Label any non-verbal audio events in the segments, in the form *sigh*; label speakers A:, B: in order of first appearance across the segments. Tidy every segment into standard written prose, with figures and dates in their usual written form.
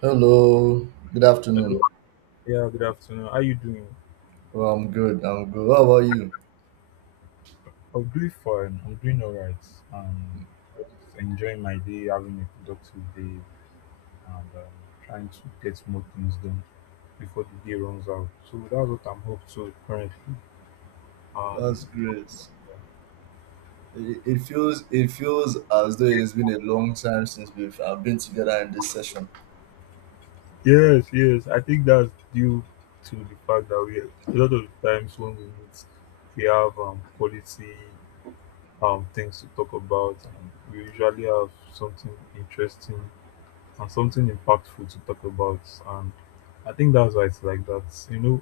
A: Hello, good
B: Hello.
A: afternoon.
B: Yeah, good afternoon. How you doing?
A: Well, I'm good. I'm good. How about you?
B: I'm doing fine. I'm doing all right. Um, just enjoying my day, having a productive day, and trying to get more things done before the day runs out. So that's what I'm up to currently.
A: That's
B: Um,
A: great. It feels it feels as though it has been a long time since we've been together in this session.
B: yes, yes, I think that's due to the fact that we, a lot of the times when we meet, we have quality things to talk about, and we usually have something interesting and something impactful to talk about. And I think that's why it's like that. You know,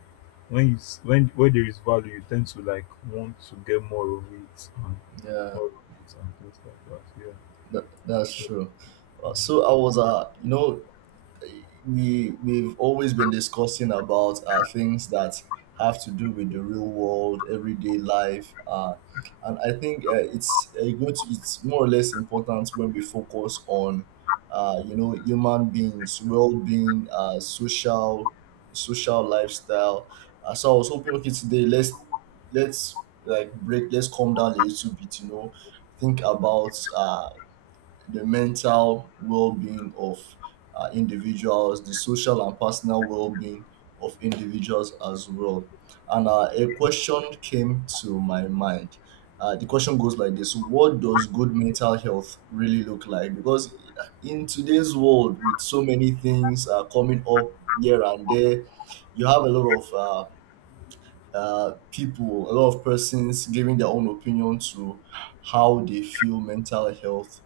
B: when you when there is value, you tend to like want to get more of it and
A: Yeah,
B: more of it and things like that. Yeah.
A: that's
B: So,
A: true. So I was we've always been discussing about things that have to do with the real world, everyday life, and I think it's a good. It's more or less important when we focus on, human beings, well-being, social lifestyle. So I was hoping, okay, today let's like break, let's calm down a little bit, you know, think about the mental well-being of individuals, the social and personal well-being of individuals as well. And a question came to my mind. The question goes like this: What does good mental health really look like? Because in today's world, with so many things coming up here and there, you have a lot of people, a lot of persons giving their own opinion to how they feel mental health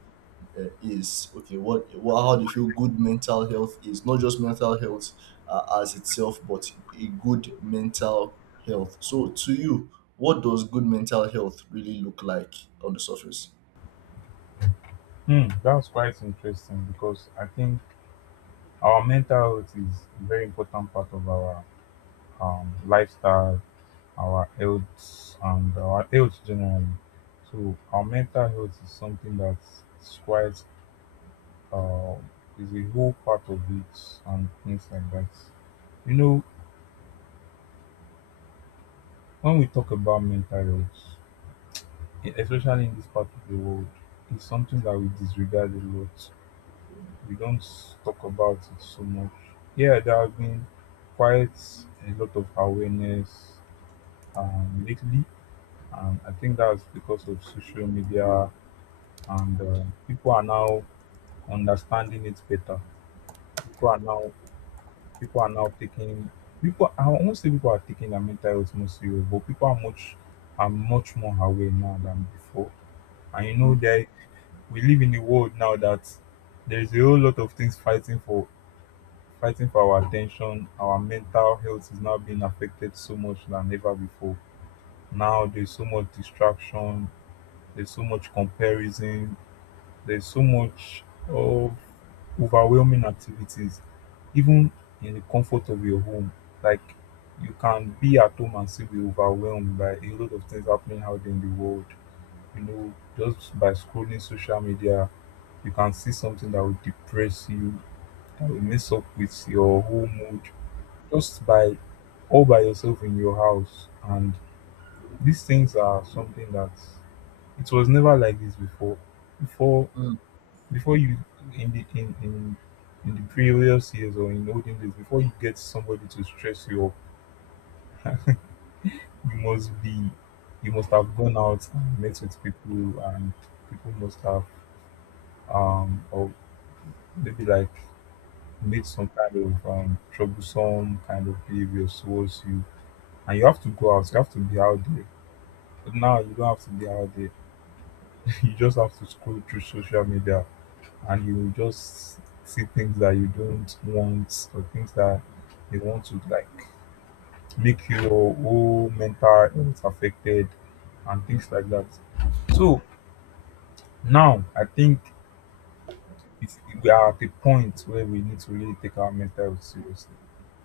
A: is okay what how do you feel good mental health is not just mental health as itself but a good mental health, so to you what does good mental health really look like on the surface?
B: hmm, that's quite interesting because I think our mental health is a very important part of our lifestyle, our health, and our health generally. So, our mental health is something that's quite, um, is a whole part of it and things like that. You know, when we talk about mental health, especially in this part of the world, it's something that we disregard a lot. We don't talk about it so much. Yeah, there have been quite a lot of awareness lately, and I think that's because of social media, and people are now understanding it better. People are now people are now taking people I won't say people are taking their mental health more serious, but people are much more aware now than before. And you know
A: mm,
B: that we live in a world now that there is a whole lot of things fighting for our attention. Our mental health is now being affected so much than ever before. Now there's so much distraction, there's so much comparison, there's so much of overwhelming activities, even in the comfort of your home. Like you can be at home and still be overwhelmed by a lot of things happening out there in the world. You know, just by scrolling social media, you can see something that will depress you, that will mess up with your whole mood. Just by all by yourself in your house, and these things are something that it was never like this before. Before,
A: mm,
B: before you in the in in in the previous years or in olden days, before you get somebody to stress you up, you must be, you must have gone out and met with people, and people must have, or maybe like made some kind of troublesome kind of behavior towards you, and you have to go out, you have to be out there. But now you don't have to be out there. *laughs* You just have to scroll through social media, and you just see things that you don't want, or things that they want to like make your whole mental health affected and things like that. So now I think it's, we are at a point where we need to really take our mental health seriously.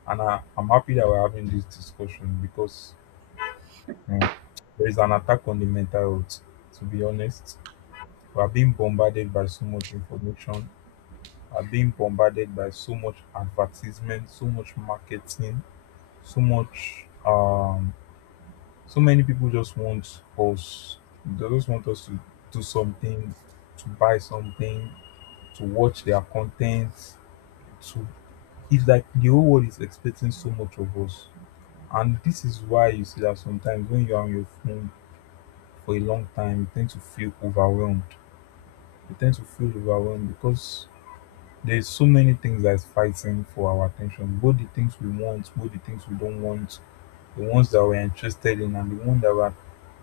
B: I'm happy that we're having this discussion because, um, there is an attack on the mental health, to be honest. We are being bombarded by so much information, are being bombarded by so much advertisement, so much marketing, so much so many people just want us, they just want us to do something, to buy something, to watch their content, to, it's like the whole world is expecting so much of us. And this is why you see that sometimes when you are on your phone for a long time, you tend to feel overwhelmed. You tend to feel overwhelmed because there's so many things that's fighting for our attention, both the things we want, both the things we don't want, the ones that we're interested in and the ones that we're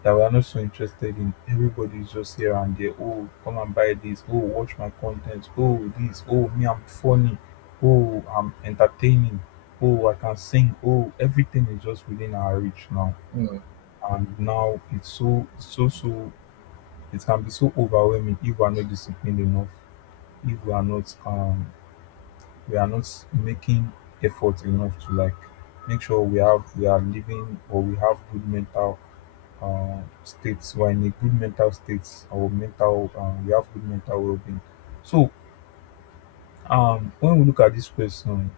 B: that we're not so interested in. Everybody's just here and there. Oh, come and buy this. Oh, watch my content. Oh, this. Oh, me, I'm funny. Oh, I'm entertaining. Oh, I can sing. Oh, everything is just within our reach now.
A: mm,
B: And now it's so it can be so overwhelming if we're not disciplined enough, if we are not, we are not making effort enough to like make sure we have, we are living or we have good mental states, we're in a good mental states, or mental we have good mental well-being. So when we look at this question,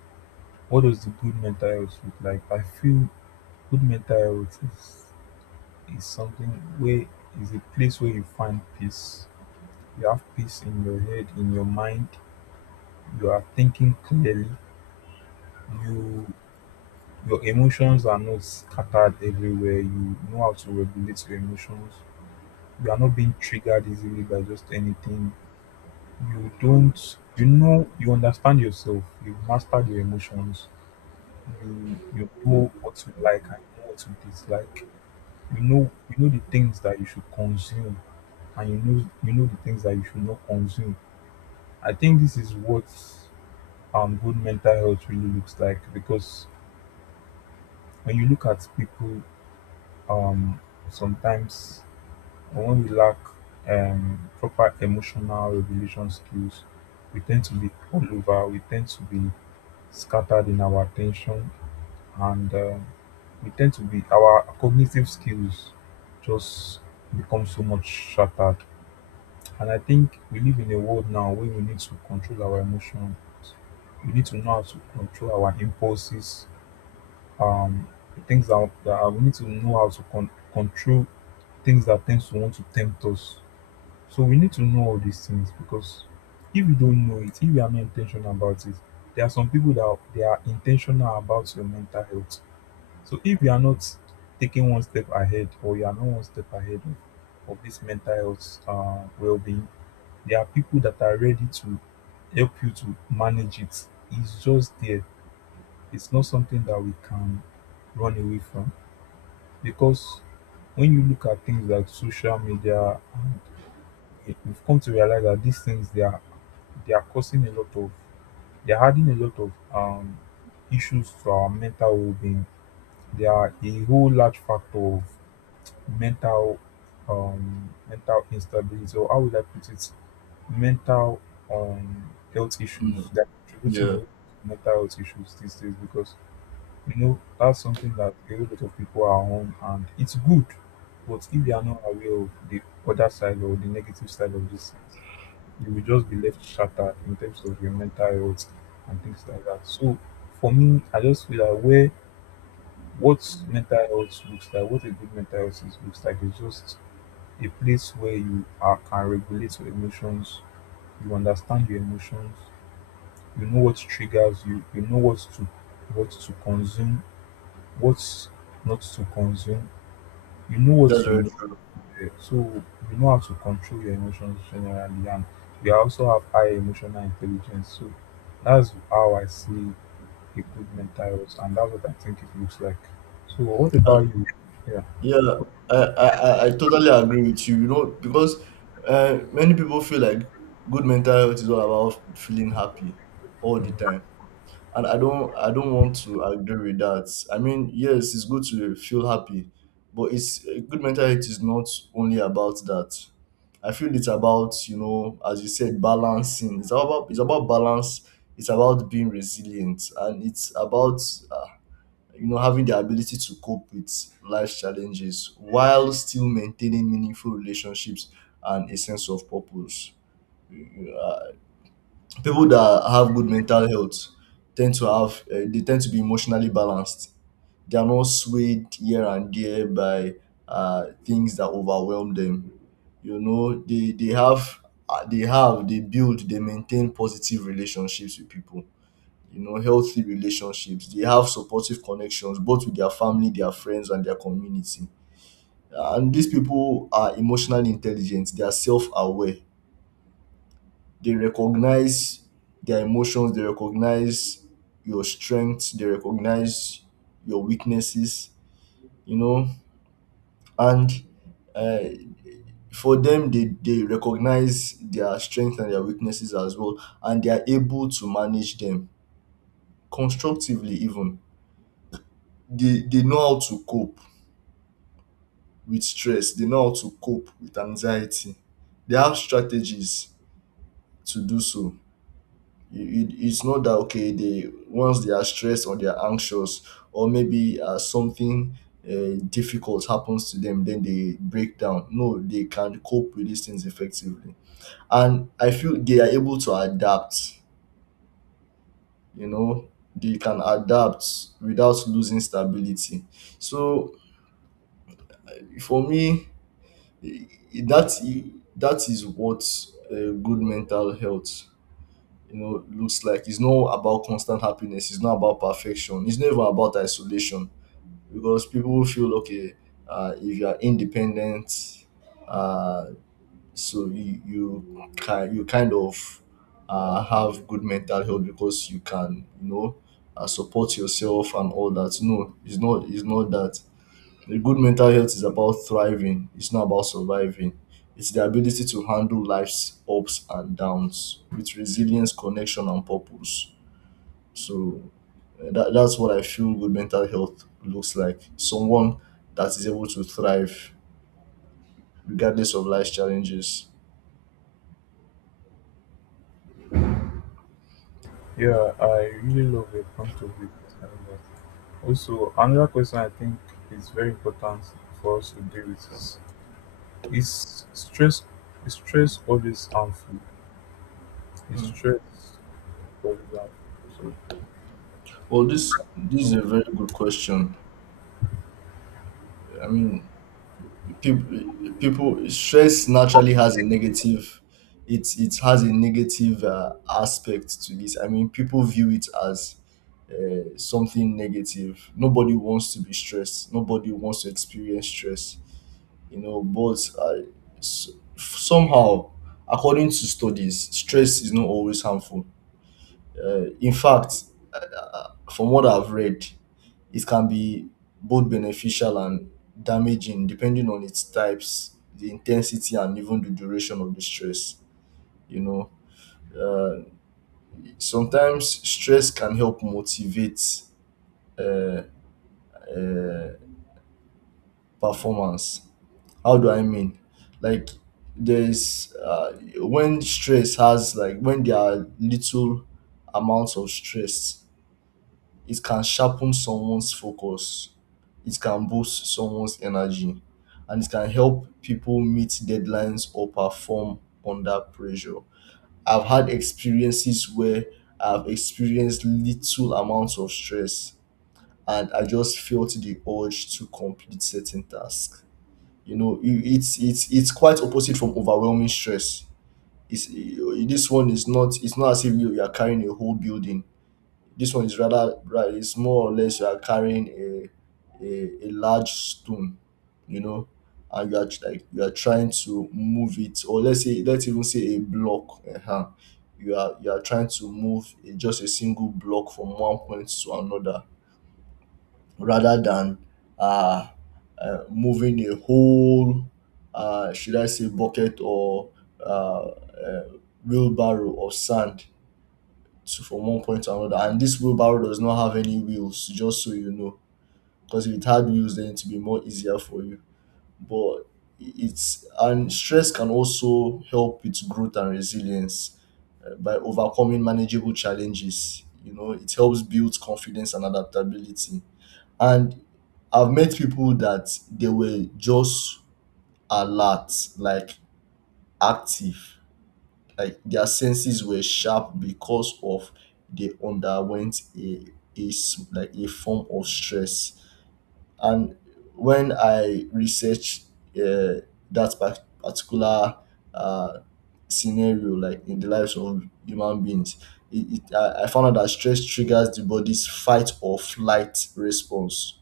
B: what does the good mental health look like? I feel good mental health is something where, is a place where you find peace, you have peace in your head, in your mind, you are thinking clearly, you, your emotions are not scattered everywhere. You know how to regulate your emotions. You are not being triggered easily by just anything. You don't, you know, you understand yourself. You've mastered your emotions. You know what you like and you know what you dislike. You know the things that you should consume, and you know the things that you should not consume. I think this is what good mental health really looks like, because when you look at people, um sometimes, but when we lack proper emotional regulation skills, we tend to be all over. We tend to be scattered in our attention, and we tend to be, our cognitive skills just become so much shattered. And I think we live in a world now where we need to control our emotion. We need to know how to control our impulses. Um, the things that we need to know how to control, things that tend to want to tempt us. So we need to know all these things, because if you don't know it, if you are not intentional about it, there are some people that are, they are intentional about your mental health. So if you are not taking one step ahead, or you are not one step ahead of this mental health well-being, there are people that are ready to help you to manage it. It's just there. It's not something that we can run away from, because when you look at things like social media, and we've come to realize that these things, they are, they are causing a lot of, they are adding a lot of issues to our mental well-being. They are a whole large factor of mental, mental instability, or how would I put it? Mental, health issues.
A: mm.
B: They're contributing a
A: Yeah,
B: lot to mental health issues these days, because you know that's something that a whole lot of people are on, and it's good. But if they are not aware of the other side or the negative side of this, you will just be left shattered in terms of your mental health and things like that. So for me, I just feel that where what mental health looks like, what a good mental health is, looks like, is just a place where you are, can regulate your emotions, you understand your emotions, you know what triggers you, you know what to, what to consume, what not to consume, you know what
A: that's very
B: you.
A: true.
B: So you know how to control your emotions generally, and you also have high emotional intelligence. So that's how I see a good mental health, and that's what I think it looks like. So what
A: uh,
B: about you? Yeah,
A: yeah, I, I totally agree with you, you know, because uh, many people feel like good mental health is all about feeling happy all the
B: mm,
A: time, and I don't I don't want to agree with that. I mean, yes, it's good to feel happy, but it's a good mental health is not only about that. I feel it's about, you know, as you said, balancing. It's about balance. It's about being resilient, and it's about uh, you know, having the ability to cope with life challenges while still maintaining meaningful relationships and a sense of purpose. Uh, people that have good mental health tend to have they tend to be emotionally balanced. They are not swayed here and there by things that overwhelm them. You know, they have they build, they maintain positive relationships with people, you know, healthy relationships. They have supportive connections both with their family, their friends, and their community, and these people are emotionally intelligent. They are self-aware. They recognize their emotions. They recognize your strengths. They recognize your weaknesses, you know, and uh, for them, they recognize their strengths and their weaknesses as well, and they are able to manage them constructively. Even they know how to cope with stress. They know how to cope with anxiety. They have strategies to do so. It's not that okay, they once they are stressed or they are anxious or maybe something difficult happens to them, then they break down. No, they can cope with these things effectively, and I feel they are able to adapt. You know, they can adapt without losing stability. So for me, i- that is what uh, good mental health, you know, looks like. It's not about constant happiness. It's not about perfection. It's not even about isolation, because people feel okay if you are independent, uh, so you kind of have good mental health because you can, you know, support yourself and all that. No, it's not. It's not that A good mental health is about thriving, it's not about surviving. It's the ability to handle life's ups and downs with resilience, connection, and purpose. So that's what I feel good mental health looks like. Someone that is able to thrive regardless of life's challenges.
B: yeah, I really love your point of view concerning that. Also, another question I think is very important for us to deal with is stress. Is stress always harmful? Is stress always harmful? So,
A: Well, this is
B: no.
A: a very good question. I mean, people, people stress naturally has a negative it has a negative aspect to it. I mean, people view it as something negative. Nobody wants to be stressed. Nobody wants to experience stress, you know, but somehow, according to studies, stress is not always harmful. In fact, from what I've read, it can be both beneficial and damaging, depending on its types, the intensity, and even the duration of the stress. You know, uh, sometimes stress can help motivate uh, uh, performance. How do I mean? Like, there's when stress has, like, when there are little amounts of stress, it can sharpen someone's focus, it can boost someone's energy, and it can help people meet deadlines or perform under pressure. I've had experiences where I've experienced little amounts of stress, and I just felt the urge to complete certain tasks. You know, it's it's quite opposite from overwhelming stress. It's, this one is not. It's not as if you are carrying a whole building. This one is rather right. It's more or less you are carrying a large stone, you know, and you are like you are trying to move it, or let's say, let's even say a block. Uh-huh. You are trying to move a, just a single block from one point to another, rather than uh, moving a whole should I say bucket or uh, uh wheelbarrow of sand to from one point to another. And this wheelbarrow does not have any wheels, just so you know. Because if it had wheels, then it would be more easier for you. But it's, and stress can also help with growth and resilience by overcoming manageable challenges. You know, it helps build confidence and adaptability. And I've met people that they were just alert, like active, like their senses were sharp because of they underwent a like a form of stress, and when I researched uh, that particular uh, scenario, like in the lives of human beings, I found out that stress triggers the body's fight or flight response,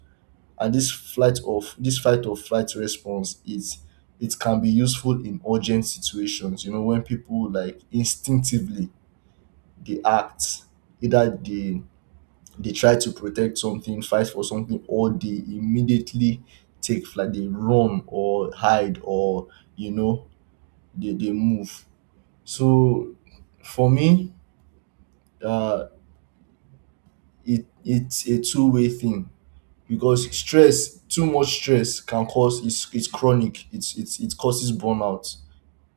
A: and this fight or flight response is, it can be useful in urgent situations. You know, when people like instinctively they act, either they try to protect something, fight for something, or they immediately take flight. They run or hide or, you know, they move. So for me, uh it it's a two-way thing, because stress too much stress can cause, it's chronic, it's it causes burnout.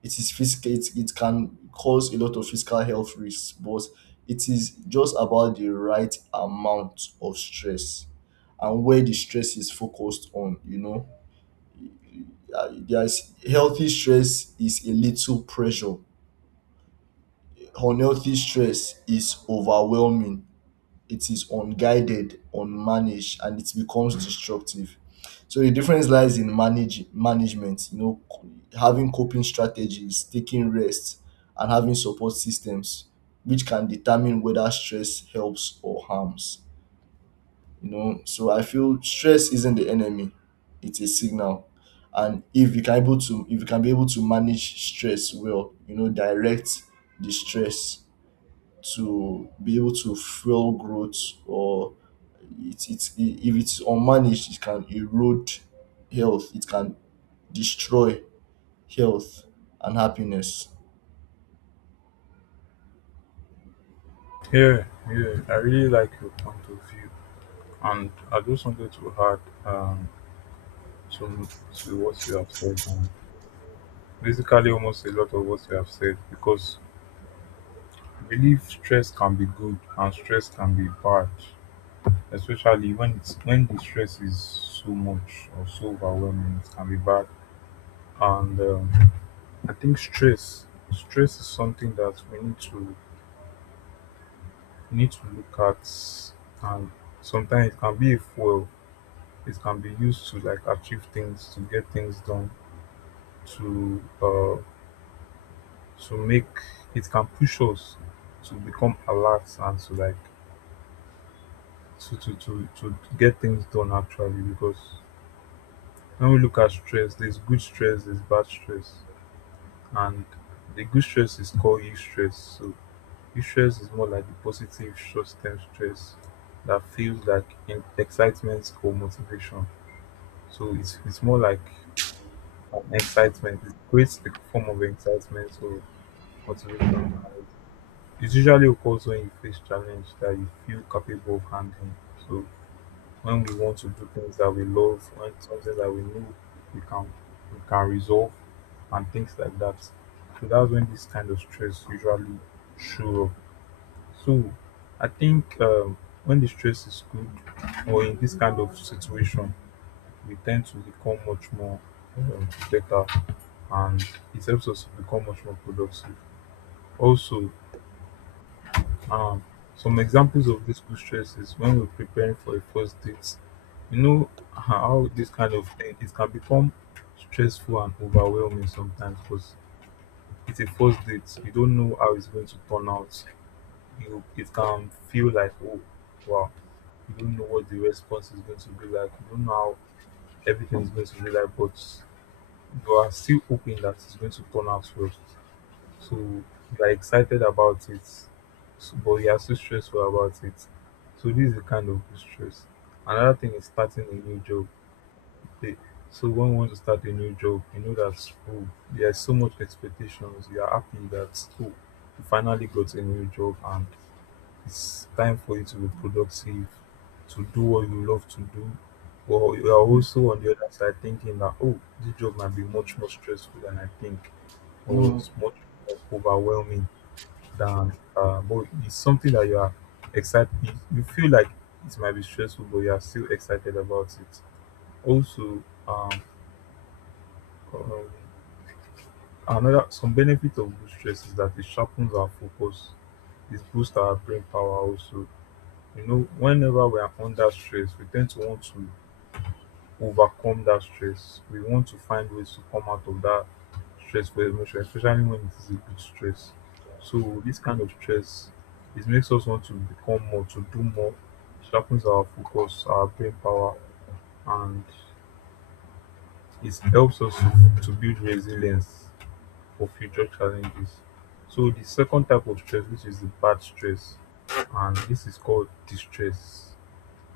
A: It is physical. It can cause a lot of physical health risks, but it is just about the right amount of stress and where the stress is focused on, you know. There's healthy stress is a little pressure. Unhealthy stress is overwhelming. It is unguided, unmanaged, and it becomes destructive. So the difference lies in manage management, you know, having coping strategies, taking rest, and having support systems, which can determine whether stress helps or harms. You know, so I feel stress isn't the enemy; it's a signal. And if you can able to, if you can be able to manage stress well, you know, direct the stress to be able to fuel growth, or if it's unmanaged, it can erode health. It can destroy health and happiness.
B: Yeah, yeah. I really like your point of view, and I just wanted to add, to to what you have said, and basically almost a lot of what you have said, because I believe stress can be good and stress can be bad, especially when it's, when the stress is so much or so overwhelming. It can be bad. And I think stress is something that we need to, need to look at. And sometimes it can be a fuel, it can be used to like achieve things, to get things done, to uh to make, it can push us to become alert and to like to get things done, actually, because when we look at stress, there's good stress, there's bad stress. And the good stress is called eustress, stress, so eustress stress is more like the positive short-term stress that feels like in excitement or motivation. So it's more like from excitement. It creates like a form of excitement or motivation. And it usually occurs when you face challenge that you feel capable of handling. So when we want to do things that we love, when something that we know we can, we can resolve and things like that. So that's when this kind of stress usually show up. So I think when the stress is good or in this kind of situation, we tend to become much more better, and it helps us to become much more productive. Also, um, some examples of this good stress is when we're preparing for a first date. You know how this kind of thing, it can become stressful and overwhelming sometimes because it's a first date. You don't know how it's going to turn out. You it can feel like, oh wow, you don't know what the response is going to be like. You don't know how everything is going to be like, but you are still hoping that it's going to turn out well. So we are excited about it, so, but we are so stressful about it. So this is the kind of stress. Another thing is starting a new job. They, so when you want to start a new job, you know that, oh, there are so much expectations. You are happy that, oh, you finally got a new job and it's time for you to be productive, to do what you love to do. But you are
A: Hmm.
B: also on the other side thinking that, oh, this job might be much more stressful than I think, or
A: Mm.
B: it's much more overwhelming than but it's something that you are excited, you feel like it might be stressful but you are still excited about it also. um, um, Another some benefit of good stress is that it sharpens our focus, it boosts our brain power also. You know, whenever we are under stress we tend to want to overcome that stress. We want to find ways to come out of that stressful emotion, especially when it is a big stress. So this kind of stress, it makes us want to become more, to do more. It sharpens our focus, our brain power, and it helps us to build resilience for future challenges. So the second type of stress, which is the bad stress, and this is called distress.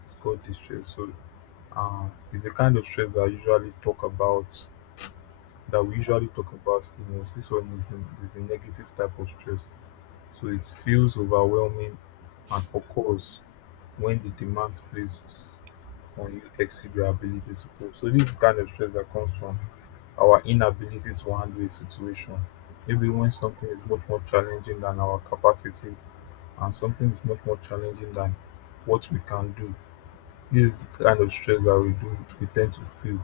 B: It's called distress. So it's the kind of stress that I usually talk about, that we usually talk about the most. This one is is the negative type of stress. So it feels overwhelming and occurs when the demands placed on you exceed your ability to cope. So this is the kind of stress that comes from our inability to handle a situation. Maybe when something is much more challenging than our capacity and something is much more challenging than what we can do. This is the kind of stress that we tend to feel.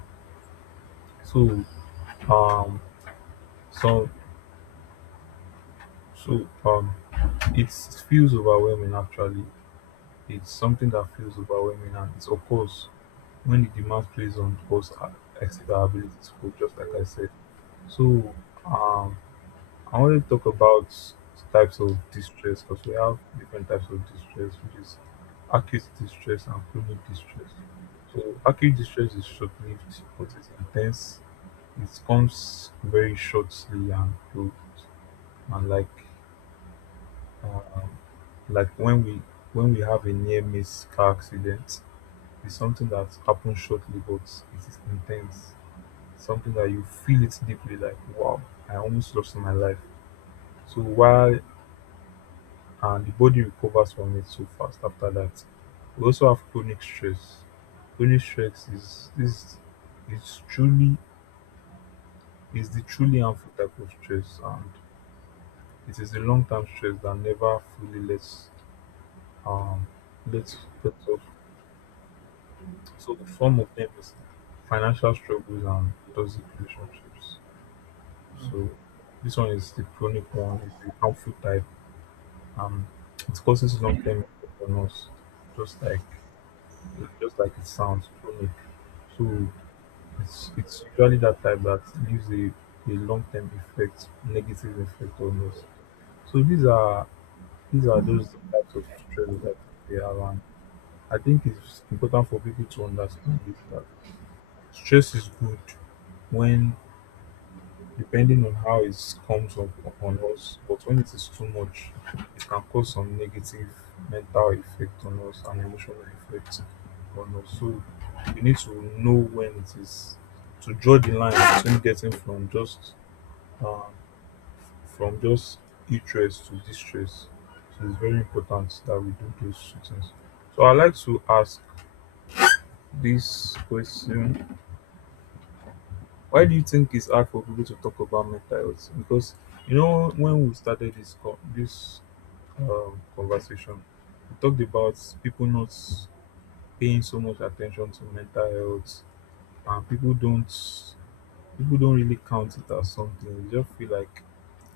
B: So um so so um It feels overwhelming actually, it's something that feels overwhelming and it occurs when the demand plays on us exceed our abilities for just like I said. So um I want to talk about types of distress because we have different types of distress, which is acute distress and chronic distress. So acute distress is short lived but it's intense. It comes very shortly and cold and um, like when we have a near miss car accident. It's something that happens shortly but it is intense, something that you feel it deeply, like wow, I almost lost my life. So while the body recovers from it so fast after that, we also have chronic stress. Chronic stress is is truly, is the truly harmful type of stress, and it is the long-term stress that never fully lets um lets lets off. So the form of them is financial struggles and toxic relationships. So this one is the chronic one, is the harmful type, and it causes long term effect on us, just like just like it sounds, chronic. So it's usually that type that leaves a long term effect, negative effect on us. So these are those types of stress that we have, and I think it's important for people to understand this, that stress is good when, depending on how it comes up on us, but when it is too much, it can cause some negative mental effect on us and emotional effect on us. So we need to know when it is to draw the line between getting um, from just stress to distress. So it's very important that we do those two things. So I like to ask this question, why do you think it's hard for people to talk about mental health? Because you know when we started this conversation, we talked about people not paying so much attention to mental health, and people don't, people don't really count it as something. They just feel like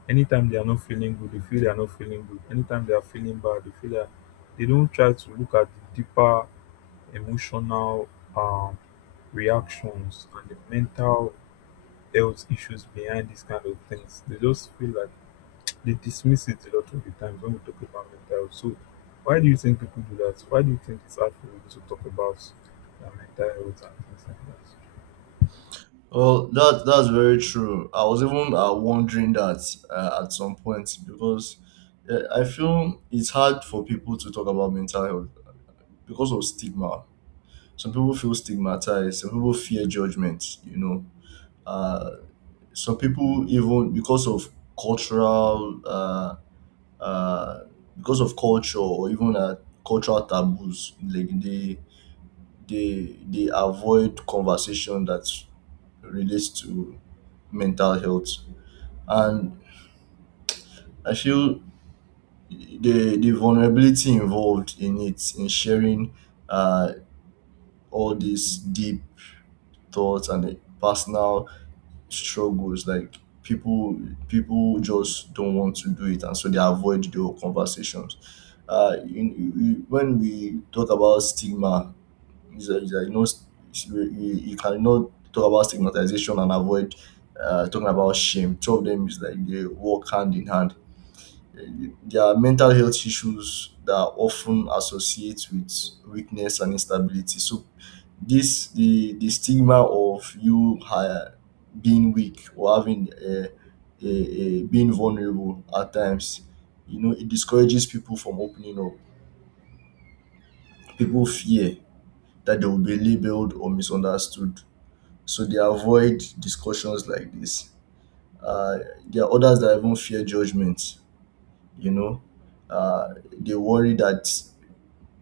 B: anytime they are not feeling good they feel they are not feeling good, anytime they are feeling bad they feel that, they don't try to look at the deeper emotional, um, reactions and the mental health issues behind these kind of things. They just feel like they dismiss it a lot of the times when we talk about mental health. So, why do you think people do that? Why do you think it's hard for people to talk about their mental health and things like that?
A: Well, that that's very true. I was even wondering that at some point, because I feel it's hard for people to talk about mental health because of stigma. Some people feel stigmatized. Some people fear judgment. You know, uh, some people even because of cultural uh, because of culture or even cultural taboos, like they they avoid conversation that relates to mental health, and I feel the vulnerability involved in it, in sharing uh, all these deep thoughts and the personal struggles. Like people people just don't want to do it, and so they avoid the whole conversations. When we talk about stigma, is that, you know, you cannot talk about stigmatization and avoid talking about shame. Two of them is like they walk hand in hand. There are mental health issues that are often associate with weakness and instability. So this the stigma of you being weak or having a being vulnerable at times, you know, it discourages people from opening up. People fear that they will be labeled or misunderstood, so they avoid discussions like this. uh, there are others that even fear judgment, you know, uh, they worry that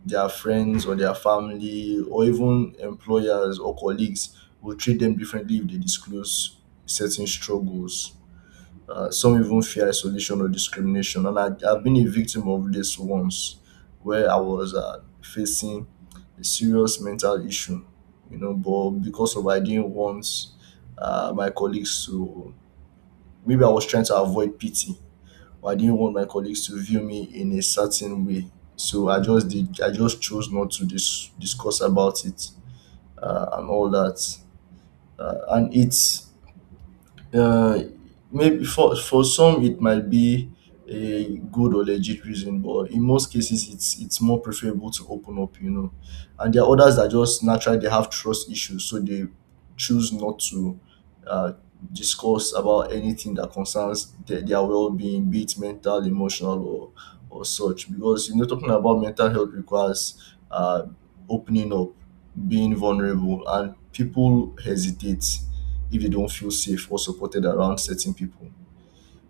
A: their friends or their family or even employers or colleagues will treat them differently if they disclose certain struggles. Some even fear isolation or discrimination. And I've been a victim of this once, where I was facing a serious mental issue, you know, but because of I didn't want my colleagues to, maybe I was trying to avoid pity, or I didn't want my colleagues to view me in a certain way. So I just did. I just chose not to discuss about it and all that. And it's, uh, maybe for some it might be a good or legit reason, but in most cases it's more preferable to open up, you know. And there are others that just naturally they have trust issues, so they choose not to uh, discuss about anything that concerns their well-being, be it mental, emotional, or such. Because, you know, talking about mental health requires uh, opening up, being vulnerable, and people hesitate if they don't feel safe or supported around certain people.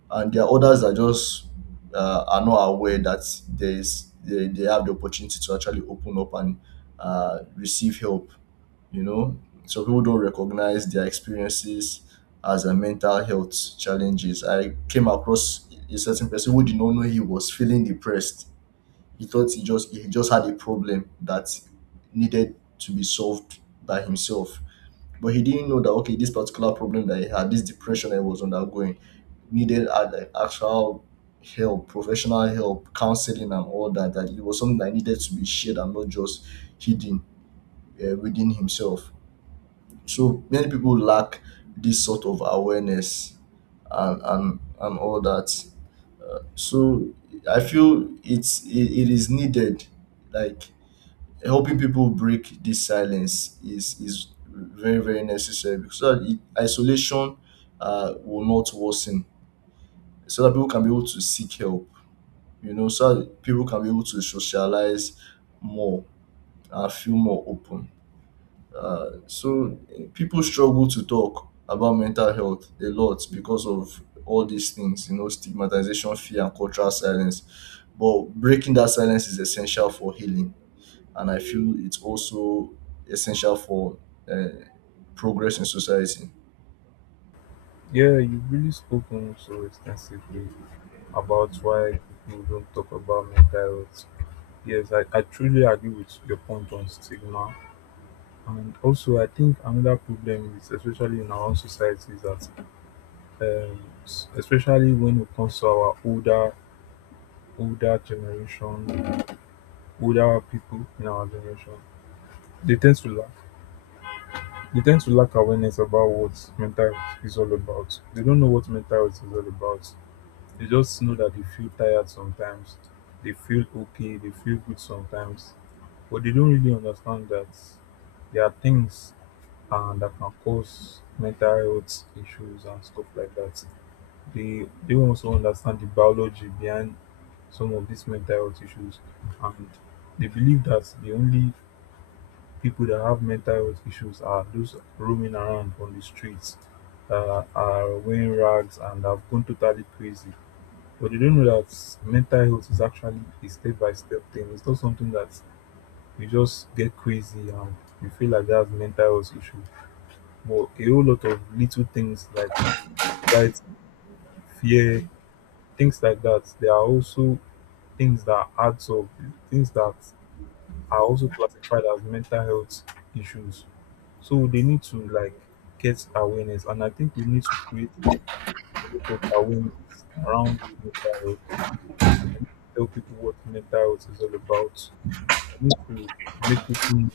A: And there are others that just are not aware that there is they have the opportunity to actually open up and receive help. You know, some people don't recognize their experiences as a mental health challenges. I came across a certain person who did not know he was feeling depressed. He thought he just had a problem that needed to be solved by himself, but he didn't know that okay, this particular problem that he had, this depression I was undergoing, needed like actual help, professional help, counseling, and all that, that it was something that needed to be shared and not just hidden within himself. So many people lack this sort of awareness and and all that. So I feel it is needed, like helping people break this silence is very very necessary, because so that isolation will not worsen, so that people can be able to seek help, you know, so that people can be able to socialize more and feel more open. So people struggle to talk about mental health a lot because of all these things, you know, stigmatization, fear, and cultural silence, but breaking that silence is essential for healing, and I feel it's also essential for uh, progress in society.
B: Yeah, you've really spoken so extensively about why people don't talk about mental health. Yes, I truly agree with your point on stigma. And also, I think another problem is, especially in our own society, is that especially when it comes to our older older generation, older people in our generation, they tend to lack. They tend to lack awareness about what mental health is all about. They don't know what mental health is all about. They just know that they feel tired sometimes, they feel okay, they feel good sometimes, but they don't really understand that there are things that can cause mental health issues and stuff like that. They also understand the biology behind some of these mental health issues, and they believe that the only people that have mental health issues are those roaming around on the streets, are wearing rags and have gone totally crazy. But they don't know that mental health is actually a step-by-step thing. It's not something that you just get crazy and you feel like that's mental health issue, but a whole lot of little things like anxiety, fear, things like that, they are also things that adds up, things that are also classified as mental health issues. So they need to like get awareness, and I think we need to create a lot of awareness around mental health. I need to tell people what mental health is all about. I need to make people know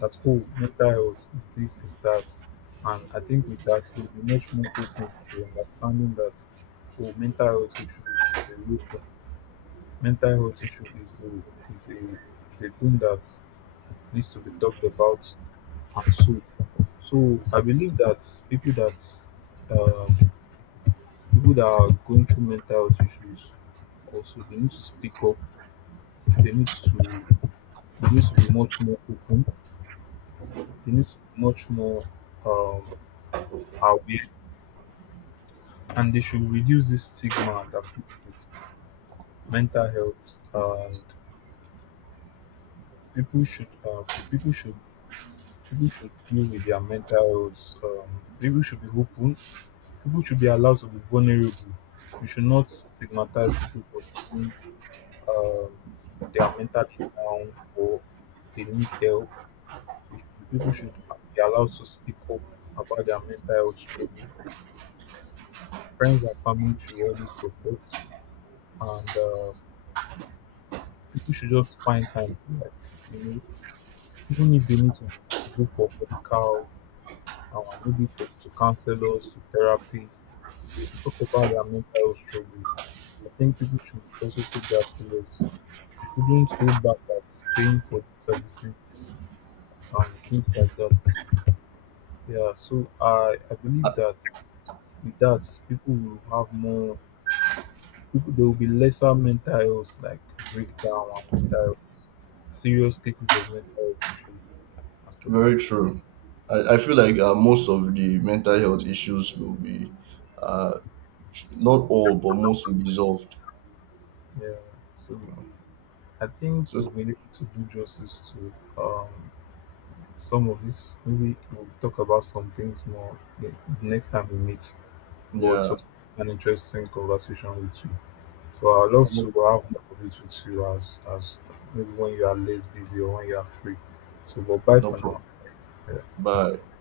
B: that, oh, mental health is this, is that, and I think with that they'll be much more open to understanding that, oh, mental health issue is a real thing. Mental health issue is a is a thing that needs to be talked about. Ah, so I believe that people that um, people that are going through mental health issues also, they need to speak up, they need to, they need to be much more open, they need to be much more um, aware, and they should reduce this stigma that people with mental health, and people should people should people should deal with their mental health. People should be open, people should be allowed to be vulnerable. We should not stigmatize people for saying um, they are mentally down or they need help. We should- People should be allowed to speak up about their mental health struggles. Friends and family should always support, and people should just find time to like, you know, even if they need to go for medical, maybe for to counselors, to therapists, to talk about their mental health struggles. I think people should also take that serious. They shouldn't hold back at paying for the services and things like that. Yeah, so I believe that with that people will have more people, there will be lesser mental health like breakdown and mental health serious cases of mental health issues and stuff like
A: Very
B: that.
A: true. I feel like most of the mental health issues will be, uh, not all, but most will be solved.
B: Yeah. So I think we've
A: So,
B: been able to do justice to um some of this. Maybe we'll talk about some things more the next time we meet. But it
A: yeah,
B: was an interesting conversation with you. So I would love to
A: almost
B: have more of it with you as maybe when you are less busy or when you are free. So but bye
A: no
B: for
A: problem.
B: now.
A: Bye.